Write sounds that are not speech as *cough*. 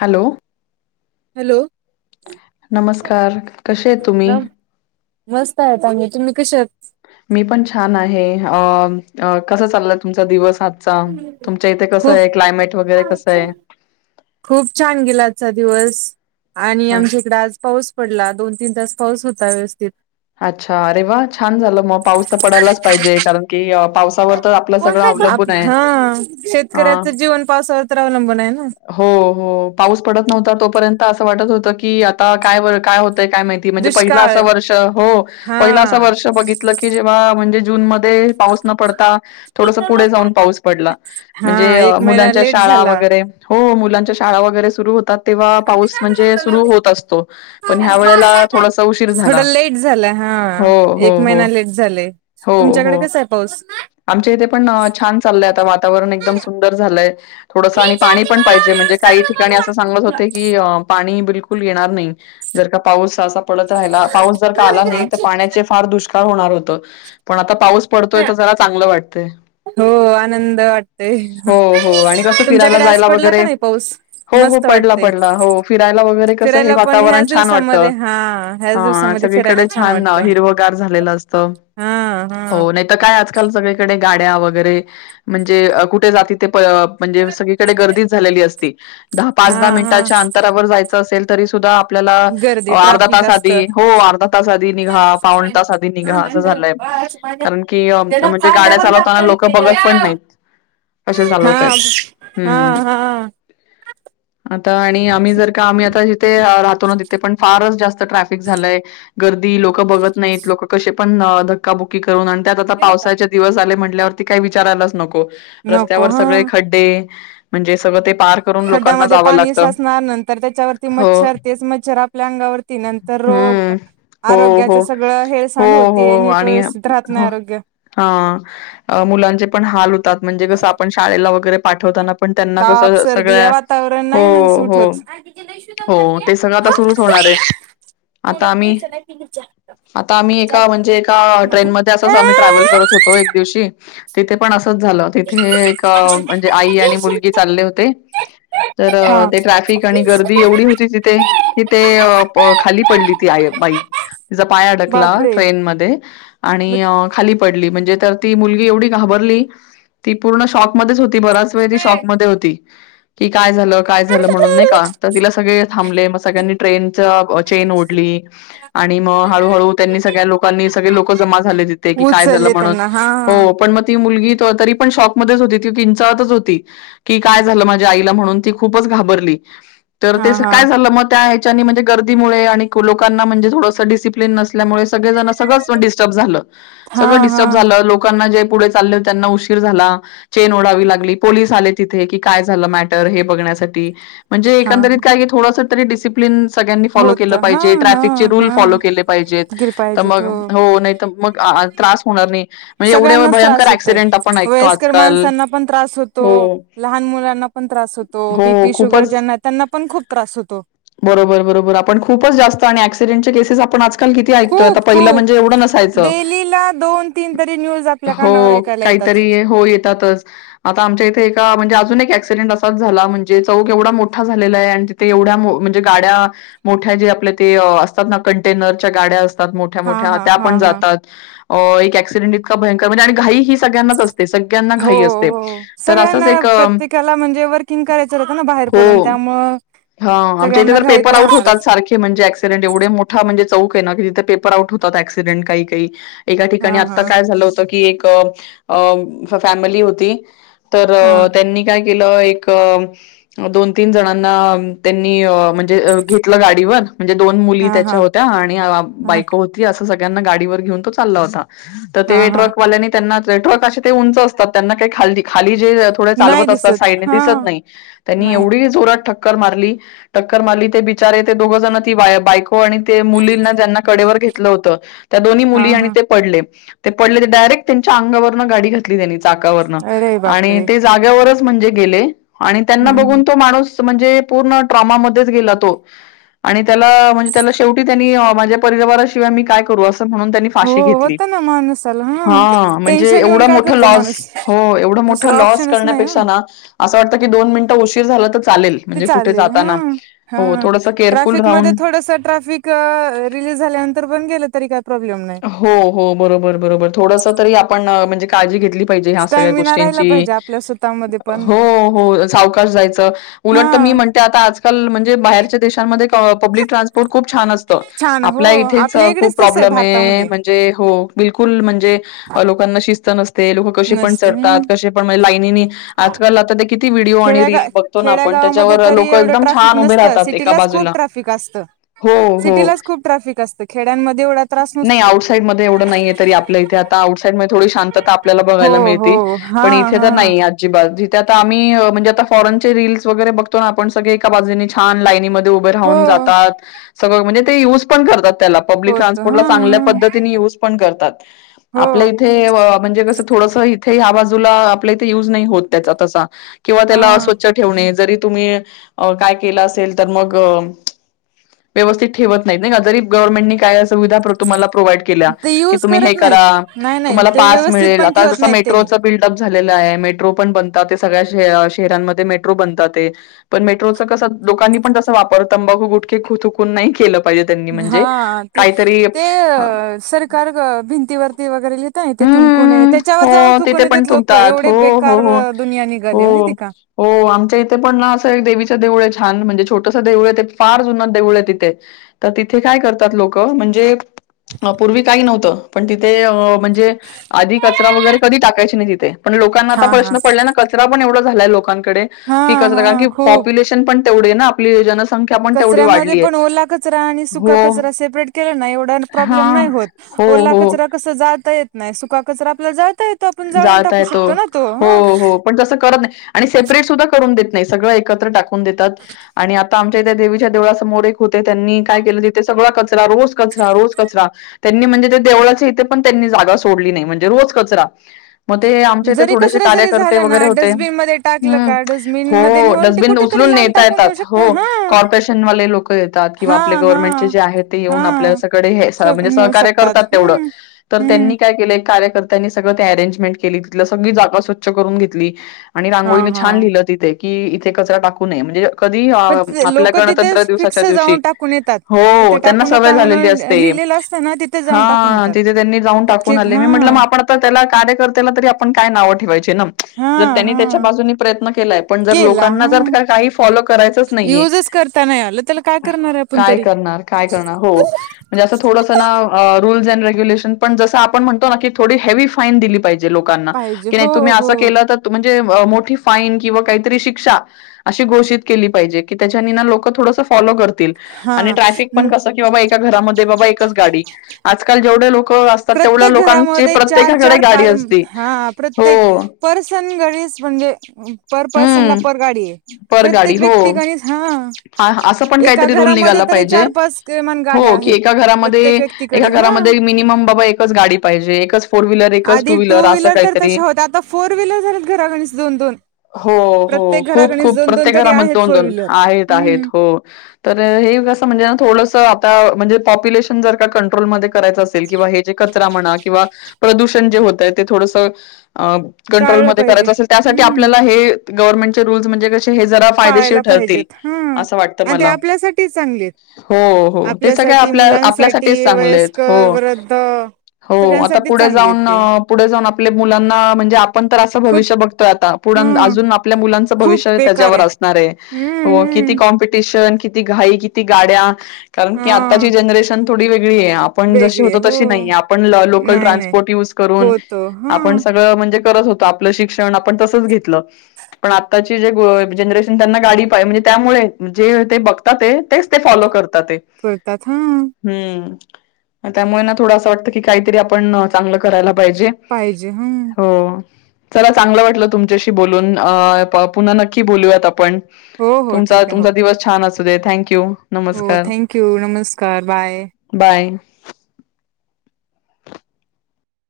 Hello hello नमस्कार कसे आहेत तुम्ही मस्त आहेत आहोत तुम्ही कश आ मी पण छान आहे अ कसा चाललाय तुमचा दिवस आ तुमच्या इथे कसं खूप आहे क्लायमेट वगैरे कसं आहे खूप छान गेला आजचा दिवस आणि अ, आमच्या इकडे आज पाऊस पडला दोन तीन तास पाऊस होता व्यवस्थित अच्छा अरे वा छान झालं मग पाऊस तर पडायलाच पाहिजे कारण की पावसावर तर आपलं ण सगळं अवलंबून आहे. हा हा शेतकऱ्याचं जीवन पावसावर तर अवलंबून आहे ना हो हो पाऊस पडत नव्हता तो र्यंत अस वाटत होतं की आता काय काय होतंय काय माहिती म्हणजे पहिलं असं दुष्काळ वर्ष हो हा पहिला असं वर्ष बघितलं की जेव्हा म्हणजे जूनमध्येध्ये पाऊस न पडता थोडस पुढे जाऊन पाऊस पडला म्हणजे हा एक महिना मुलांच्या लेट शाळा झाला. वगैरे हो मुलांच्या शाळा वगैरे सुरू होत तेव्हा पाऊस म्हणजे सुरू होत असतो पण ह्या वेळेला थोडासा उशीर झाला थोडं लेट झालं हा हो, हो, एक हो. महिना लेट झाला हो, तुमच्याकडे हो. कस आहे पाऊस आमच्या इथे पण छान चाललंय आता वातावरण एकदम सुंदर झालंय थोडस आणि पाणी पण पाहिजे म्हणजे काही ठिकाणी असं सांगलंत होते की पाणी बिलुल जर का पाऊस पडत राहिला, पाऊस जर काय आला नाही पाण्याचे फार दूश होणार होत पण आता पाऊस पडतोय तर त्याला चांगलं वाटतं हो आनंद वाटतेय हो, हो आणि कसं फिरायला तुमच्याकडे आज जायला पडला का वगैरे नाही पाऊस हो, म पडला पड हो फिरायला वगैरे कस हे फिरायला पण वातावरण ह्याच छान वाटत दिवसामध्ये हा ह्याच दिवसामध्ये फिरायला सग छान वाटतं हिरवगार झालेलं असत हा हा हो नाही तर काय आजकाल सग गाड्या वगैरे म्हणजे कुठे जात ते म्हणजे सगळीकडे गर्दीच झालेली असती दहा पाच हा दहा हा मिनिटांच्या अंतरावर जायचं असेल तरी सुद्धा आपल्याला गर्दी अर्धा ट्राफिक तास असत आधी हो अर्धा तास आधी निघा पावन तास आधी निघा असं झालंय कारण की म्हणजे गाड्या चालवताना लोक बघत पण नाहीत अे हा चालवतय आहेत हा हम् हा आणि आम्ही जर का आम्ही आता जिथे राहतो ना तिथे पण फारच जास्त ट्रॅफिक झालंय गर्दी लोक बघत नाही लोक कसे पण धक्काबुक्की करून त्यात आता पावसाचे दिवस आले म्हटल्यावरती काही विचारायलाच नको नको रस्त्यावर हा सगळे खड्डे म्हणजे सगळं ते पार करून लोकांना खड्ड्यामध्ये जावं पाणी लागतं. साचणार नंतर त्याच्यावरती हो. मच्छर तेच मच्छर आपल्या अंगावरती नंतर रोग हं. हो, आरोग्याच हो. सगळं हो, हेरसांड होतीय नीटोसध राहत नाही आरोग्य हा मुलांचे पण हाल होतात म्हणजे कसं आपण शाळेला वगैरे पाठवताना पण त्यांना कस ताप सगळ सर्दी हे वातावरण हो नाही ना सूट हो होत हो ते सगळ आ सुरूच होणार े आता आम्ही आता आम्ही ए म्हणजे ए ट्रेनमध्ये अस आम्ही ट्रॅवल कर एक दिवशी तिथे पण झा तिथे म्हणजे आई आणि मुलगी चालले होते तर हा ते ट्रॅफिक आणि गर्दी एवढी होती तिथे कि ते खाली पडली ती आ तिचा पाय अङकला बापरे ट्रेन मध्ये आणि मग खाली पडली मु घा प बराच वेळ ती शॉप मध्ये होती की काय काय म्हणून का ति सगळे थांब मग सगळ्यांनी ट्रेन चेन ओढली आणि मग हळूहळू त्यांनी सगळ्या लोकांनी सगळे लोक जमा झाले तिथे की काय झालं उचलले म्हणून त्यांना हा हो पण ती मुलगी तरी पण शॉप मध्येच होती ती किंचाळत होती की काय झाल माझ्या आईला म्हणुन ती खूपच घाबरली घाबरली तर ते हा हा काय झाल म त्या े गर्दीमुळे आणि लोकांना थोडसं डसिप्लिन नल्यामुळे सगळे सगळं डिस्टर्ब झालं हा हा सगळंडिस्टर्ब झालं लोकांना जे पुढे चालले त्यांना उशीर झाला चैन ओढावी लागली पोलीस आले तेथे काय झालं मॅटर हे म्हणजे हा हा एकंदरीत थोडेसे डिस्प्लेन सगळ्यांनी फॉलो के होत हा पाहिजे हा ट्रफचे रूल हा फॉलो केले पाहिजेत गिर तर पाहिजेत मग हो नाही मग त्रास होणार नाही म्हणजे एवढे सगळ्यांनाच त्रास भयंकर होतय ऍक्सिडेंट आपण ऐकतो वयस्कर आजकाल. माणसांना पण त्रास होतो हो. लहान मुलांना पण त्रास होतो हो बीपी शुगर खूपच ज्यांना त्यांना पण खूप त्रास होतो बरोबर बरोबर आपण खूपच जास्त आणि क्सिडेंटचे केसेस आपण आज ्किती ऐकतोय खूप पहिले म्हणजे खूप एवढं नसायचं डेलीला दोन तीन तरी न्यूज आपल्या हो कानावर ऐकायला काय येतात तरी हो येतातच आमच्या इथे एका म्हणजे एक क्सिडेंट असाच झाला म्हणजे चौक एवढा मोठा झालेला आहे आणि तिथे एवढा गाड्या मोठ्या जे आपले असतात कंटेनरच्या गाड्या मोठ्या हा मोठ्या हा त्या हा पण हा जात एक ऍक्सिडेंट इतका भयंकर म्हणजे आणि घाई ही सगळ्यांच असत हो हो सगळ्यांना एक अ, प्रत्येकाला म्हणजे वर्किंग करायच होत बाहेर पड हो. आमग हा आमच्या इथे तर पेपर आउट होतात सारे म्हणजे ऍक्सिडेंट एवढे मोठा म्हणजे चैक आहे ना तिथे पेपर आउट होतात क्सिडेंट काही काही एका ठिकाणी हा हा आता काय झालं होत की अ अ फँमेली होती तर हा त्यांनी काय केल एक दोन तीन जणांना त्यांनी म्हणजे घेतलं गाडी वर म्हणजे दोन मुली हा त्याच्या हा होत्या आणि हा बायको होती असं सगळ्यांना गाडीवर घेऊन तो चालला होता तर हा ते हा ट्रकवाल्या त्यांना ट्रक ते उंच असतात त्यांनाा खाली ते नाही चालवत असतात दिसत साईडने हा दिसत नाही त्यांनी नाही एवढ्या जोरात ठक्कर मारली टक्कर टक्कर मारली ते बिचारे ते दोघ जण ती बाईक हो आणि ते मुलींना ज्यांना कडेवर घेतलं होत त्या दोन्ही हा मुली आणि हा ते पडले ते पडले ते डायरेक्ट त्यांच्या अंगावरन गाडी घातली त्यांनी चाकावरन अरे आणि बापरे ते जाग्यावरच म्हणजे गेले आणि त्यांना हम्म बघून हम्म तो माणूस म्हणजे पूर्ण ट्रॉमामध्येच गेला तो आणि त्याला म्हणजे त्याला शेवटी त्यांनी माझ्या परिवाराशिवाय मी काय करू असतो म्हणून त्याने हो फाशी घेतली होत ना माणसाला हा हं हं टेन्शन येऊन एवढा काय मोठा करत लॉस माणूस होय एवढा मोठा दुसरा लॉस ऑप्शनच नाही ना करण्यापेक्षा नाज्ञअसं वाटतं ना दोन मिनिट उशीर झाला तर चालेल, ते म्हणजे कुठे जाताना. चा हो, थोडंसं केअरफुल ट्रफिक म राहून थोडस ट्रफिकलीज झाल्यानंत तर पण गेले तरी का हो हो बरोबर बरोबर थोडस तरी आपण म्हणजे काळजी घेतली पाहिजे ह्या सगळ्या स्टॅमिना राहिला गोष्टींची पाहिजे आपल्या स्वतःमध्ये पण हो हो सावकाश जायचं हा उलट तर मी म्हणते आता आजकाल म्हणजे बाहेरच्या बाहेरच्या देशामध्ये पब्लिक ट्रान्सपोर्ट खूप छान असतं छान हो आपल्या इथेच आपल्या इकडेच तस आहे *inaudible* भारतामध्ये लोक कसे पण नसते चढतात हम्म कसे पण म्हणे लाईनीनी आजकाल आता ते किती व्हिडिओ आणि रील खेड्या बघतो ना खेड्या आपण गावामध्ये त्याच्यावर तरी लोकं एवढं एकदम ट्राफिक छान उभे नसतं राहतात एका सिटीलाच खूप बाजूला. ट्राफिक असतं हो, हो. सिटीलाच खूप ट्रॅफिक असते नाही आउटसाईड मध्ये एवढं नाहीे तरी आपलं इथे आता आउटसाईड म थोडी शांतता आपल्याला हो बघायला हो मिळती हा पण इथे हा तर नाही आजीबज ते आता आम्ही म्हणजे आता फॉरनचे रीलस वगैरे बघतो ना आपण सगळे एका बाजूनी छान लाईनीमध्ये उभे हो राहून जातात. *inaudible* होत *inaudible* हा मुलं चांगल्या हा पद्धतीने युज पण करतात, हो आपल्या इथेव म्हणजे थोडंसं इथे हा ठ तुम्ही काय केलं असेल तर मग व्यवस्थित ठेवत नाही का जरी गव्हर्मेंटनी काय सुविधा तुम्हाला प्रॉडक्ट केल्या ते यूज तुम्ही हे करत नाहीत करा नाही नाही तुम्हाला ते पास व्यवस्थित मिळेल पण आता ठेवत जसं नाहीत त्यांनी मेट्रोचे बिल झालेल आहे मेट्रो पण बनतात सगळ्या शहरांमध्ये मेट्रो बनतात पण मेट्रोचा कसा लोकांनी पण तसा वापर तंबाखू गुटके खुतुकून नाही केलं पाहिजे त्यांनी म्हणजे हा काहीतरी ते सरकार भिंतीवरती वगैरेलिहता ते थुंकून हम्म, त्याच्यावर जाऊन हो तिथे थुकून पण येत लोक थुंकतात. हो, एवढे हो, बेकार हो. दुनिया निघाले माहिती हो, का हो आमच्या इथे पण ना असं एक देवीच्या देऊळ छान म्हणजे छोटस देऊळ आहे ते फार जुन देऊळ आहे तिथे तर तिथे काय करतात लोक म्हणजे पूर्वी काही नव्हतं पण तिथे अ म्हणजे आधी कचरा वगैरे कधी टाकायची नाही तिथे. पण लोकांना आता हा हा प्रश्न पडला ना कचरा पण एवढा झालाय लोकांकडे हा की कचरा हा कारण की खूप पॉप्युलेशन पण तेवढी ना आपली योजनाच, कचऱ्यामध्ये पण ओला कचरा आणि सुका हो, कचरा सेपरेट केला ना एवढा प्रॉब्लेम हां. नाही होत. हो, ओला हो. कचरा कस जाळता येत नाही सुका कचरा आपला जाळता येतो आपण जाळून जाळता टाकू येतो शकतो ना तो हो ह. हो पण जस करत नाही आणि सेपरेट सुद्धा करून देत सगळ एकत्र टाकून देतात आणि आता आम ते त्या देवीच्या देवळा समोर एक होते त्यांनी काय केलं तिथे सगळा कचरा रोज कचरा रोज कचरा त्यांनी म्हणजे ते देवळाचे इथे पण त्यांनी जागा सोडली नाही म्हणजे रोज कचरा. मग ते आमच्या इथे जरी थोडेसे कचरा जरी कार्यकर्ते झाला वगैरे ना होते. डस्टबिन मध्ये टाकलं हम्म. का डस्टबिन मध्ये हो नेऊन ते डस्टबिन कुठेतरी उचलून लांब नेता टाकून येतात, येऊ शकत हो हा कॉर्पोरेशनवाले लोक येतात किंवा हा आपले हा गव्हर्नमेंटचे जे आहेत ते येऊन हा आपल्या कडे हे, म्हणजे नेऊ सहकार्य शकतात करतात तेवढं हम्म तर हम्म त्यांनी काय केल कार्य त्यांनी सगळं ते अरेंजमेंट केली तिथलि सगळी जागा स्वछ करून घेतली. आणि हा रांगोळी ने हा छान लिहिलं तिथे की इथे कचरा टाकू नये. म्हणजे कधी पण आपल्या लोक गणतंत्र तिथेच दिवसाच्या फिक्स दिवशी. जाऊन टाकून येतात. जिथे हो त्यांना टाकू सवय नका झालेली म्हणून असते. लिहिलेलं असतं ना तिथे हा जाऊन टाकून येतात तिथे त्यांनी जाऊन इतके टाकून आले मी म्हणटल म हा आपण आता त्याला कार्यकर्ते्याला तरी आपण काय नावं ठेवायची. हा जर त्यांनी हा त्याच्या बाजून प्रयत्न केलाय पण जर केला लोकांना हा जर काही फॉलो करायचंच नाहीये. युजच करता नाही आलं त्याला काय करणार आहे आपण काय तरी करणार काय करणार हो म्हणजे अस थोडस ना अ रूल्स अँड रेग्युलेशन पण जस आपण म्हणतो ना की थोडी हेवी फाईन दिलीहिजे. लोकांना पाहिजे कि हो नाही तुम्ही हो आस केलतर म्हणहे अ मोठी फाईन किंवा काही तरी शिक्षा अशी घोषित केली पाहिजे कि त्याच्यानी ना लोक थोडंसं फॉलो कर तिला हा आणि ट्राफिक पण कस कि बाबा एका घरा मध्ये बाबा एकच गाडी आजल जेवढे लोक प्रत्येक घरामध्ये चार चार गाडी पा असते. हा हो. प्रत्येक परंस घरीच म्हणे पर पर्सन ला हम्म. पर गाडी आहे पर गाडी प्रत्येक हो. व्यक्ती गणीस, हा हां, असं पण एका काहीतरी रूल घरामध्ये, निघाला तरी पाहिजे, चार पाच किमान गाड्या हो कि आहेत एका घरामध्ये प्रत्येक एका व्यक्तीकडे हा घरामध्ये मिनिमम बाबा एकच गाडी पाहिजे. एकच फोर व्हीलर, एकच आधी टू असं व्हीलर तर काहीतरी. तशा होत्या आता फोर व्हीलर झालेत घरागणीस दोन दोन. हो हो प्रत्येक खूप घरागणीस खूप दोन दोन प्रत्येक तरी घरामध्ये आहेत दोन फोर दोन व्हीलर आहेत हम्म आहेत हो तर ते कस म्हणजे न थोडस आता म्हणजे पॉप्युलेशन जर का कंट्रोलमध्ये करायचं असेल किंवा हे जे कचरा म्हणा किंवा प्रदूषण जे होतय, ते थोडस अ कंट्रोल टाळलं मध्ये पाहिजे करायच असेल त्यासाठी आप हम्म हे गव्हर्नमेंटचे रूल्स म्हणजे कसे हे जरा फायदेशी पाळायला ठरतील, पाहिजेत हा आस वाटत आणि ते मला. आपल्यासाठी चांगले आहेत हो हो ते सगळ आपल्यासाठी आपल्या आपल्यासाठीच मुलांसाठी चांगले आहेत हो. वयस्कर वृद्ध हो आता सगळ्यांसाठी पुढे चांगले आहेत जाऊन ते पुढे जाऊन आपल्या मुलांना म्हणजे आपण तर असं खूप भविष्य बघतोय आता. पुढ ह आजून आपल्या मुलांच खूप भविष्य बेकार त्याच्यवर असणार आहे हम्म हो किती हम्म कॉम्पिटे शन किती घाई किती गाड्या कारण कि हा आताची जनरेन थोडी वेग ळी, आपण जशे वेगळे होतो हो तशी नाही आपण लोकल नाही नाही ट्रान्सपोर्ट यूज करून, होतो हा आपण सगळं म्हणजे करत होतो आपलं शिक्षण आपण तसंच घेत ल, पण आताची जे जनरेशन त्यांना गाडी पा म्हणजे त्यामुळे जे, ते बघतात ते तेच ते फॉलो करतात ते. पुरतात हा हम्म. त्यामुळे ना थोडं असं वाटतं की काहीतरी आपण चांगलं करायला पा पाहिजे, पाहिजे ह हो. चला चांगल वाटलं तुमच्याशी, बोलून आ पुन्हा नक्की बोलूयात आपण हो हो तुमचा ठीक आहे हो तुमचा दिवस छाण असो देत थँक्यू. हो नमस्कार थँक्यू नमस्कार बाय. बाय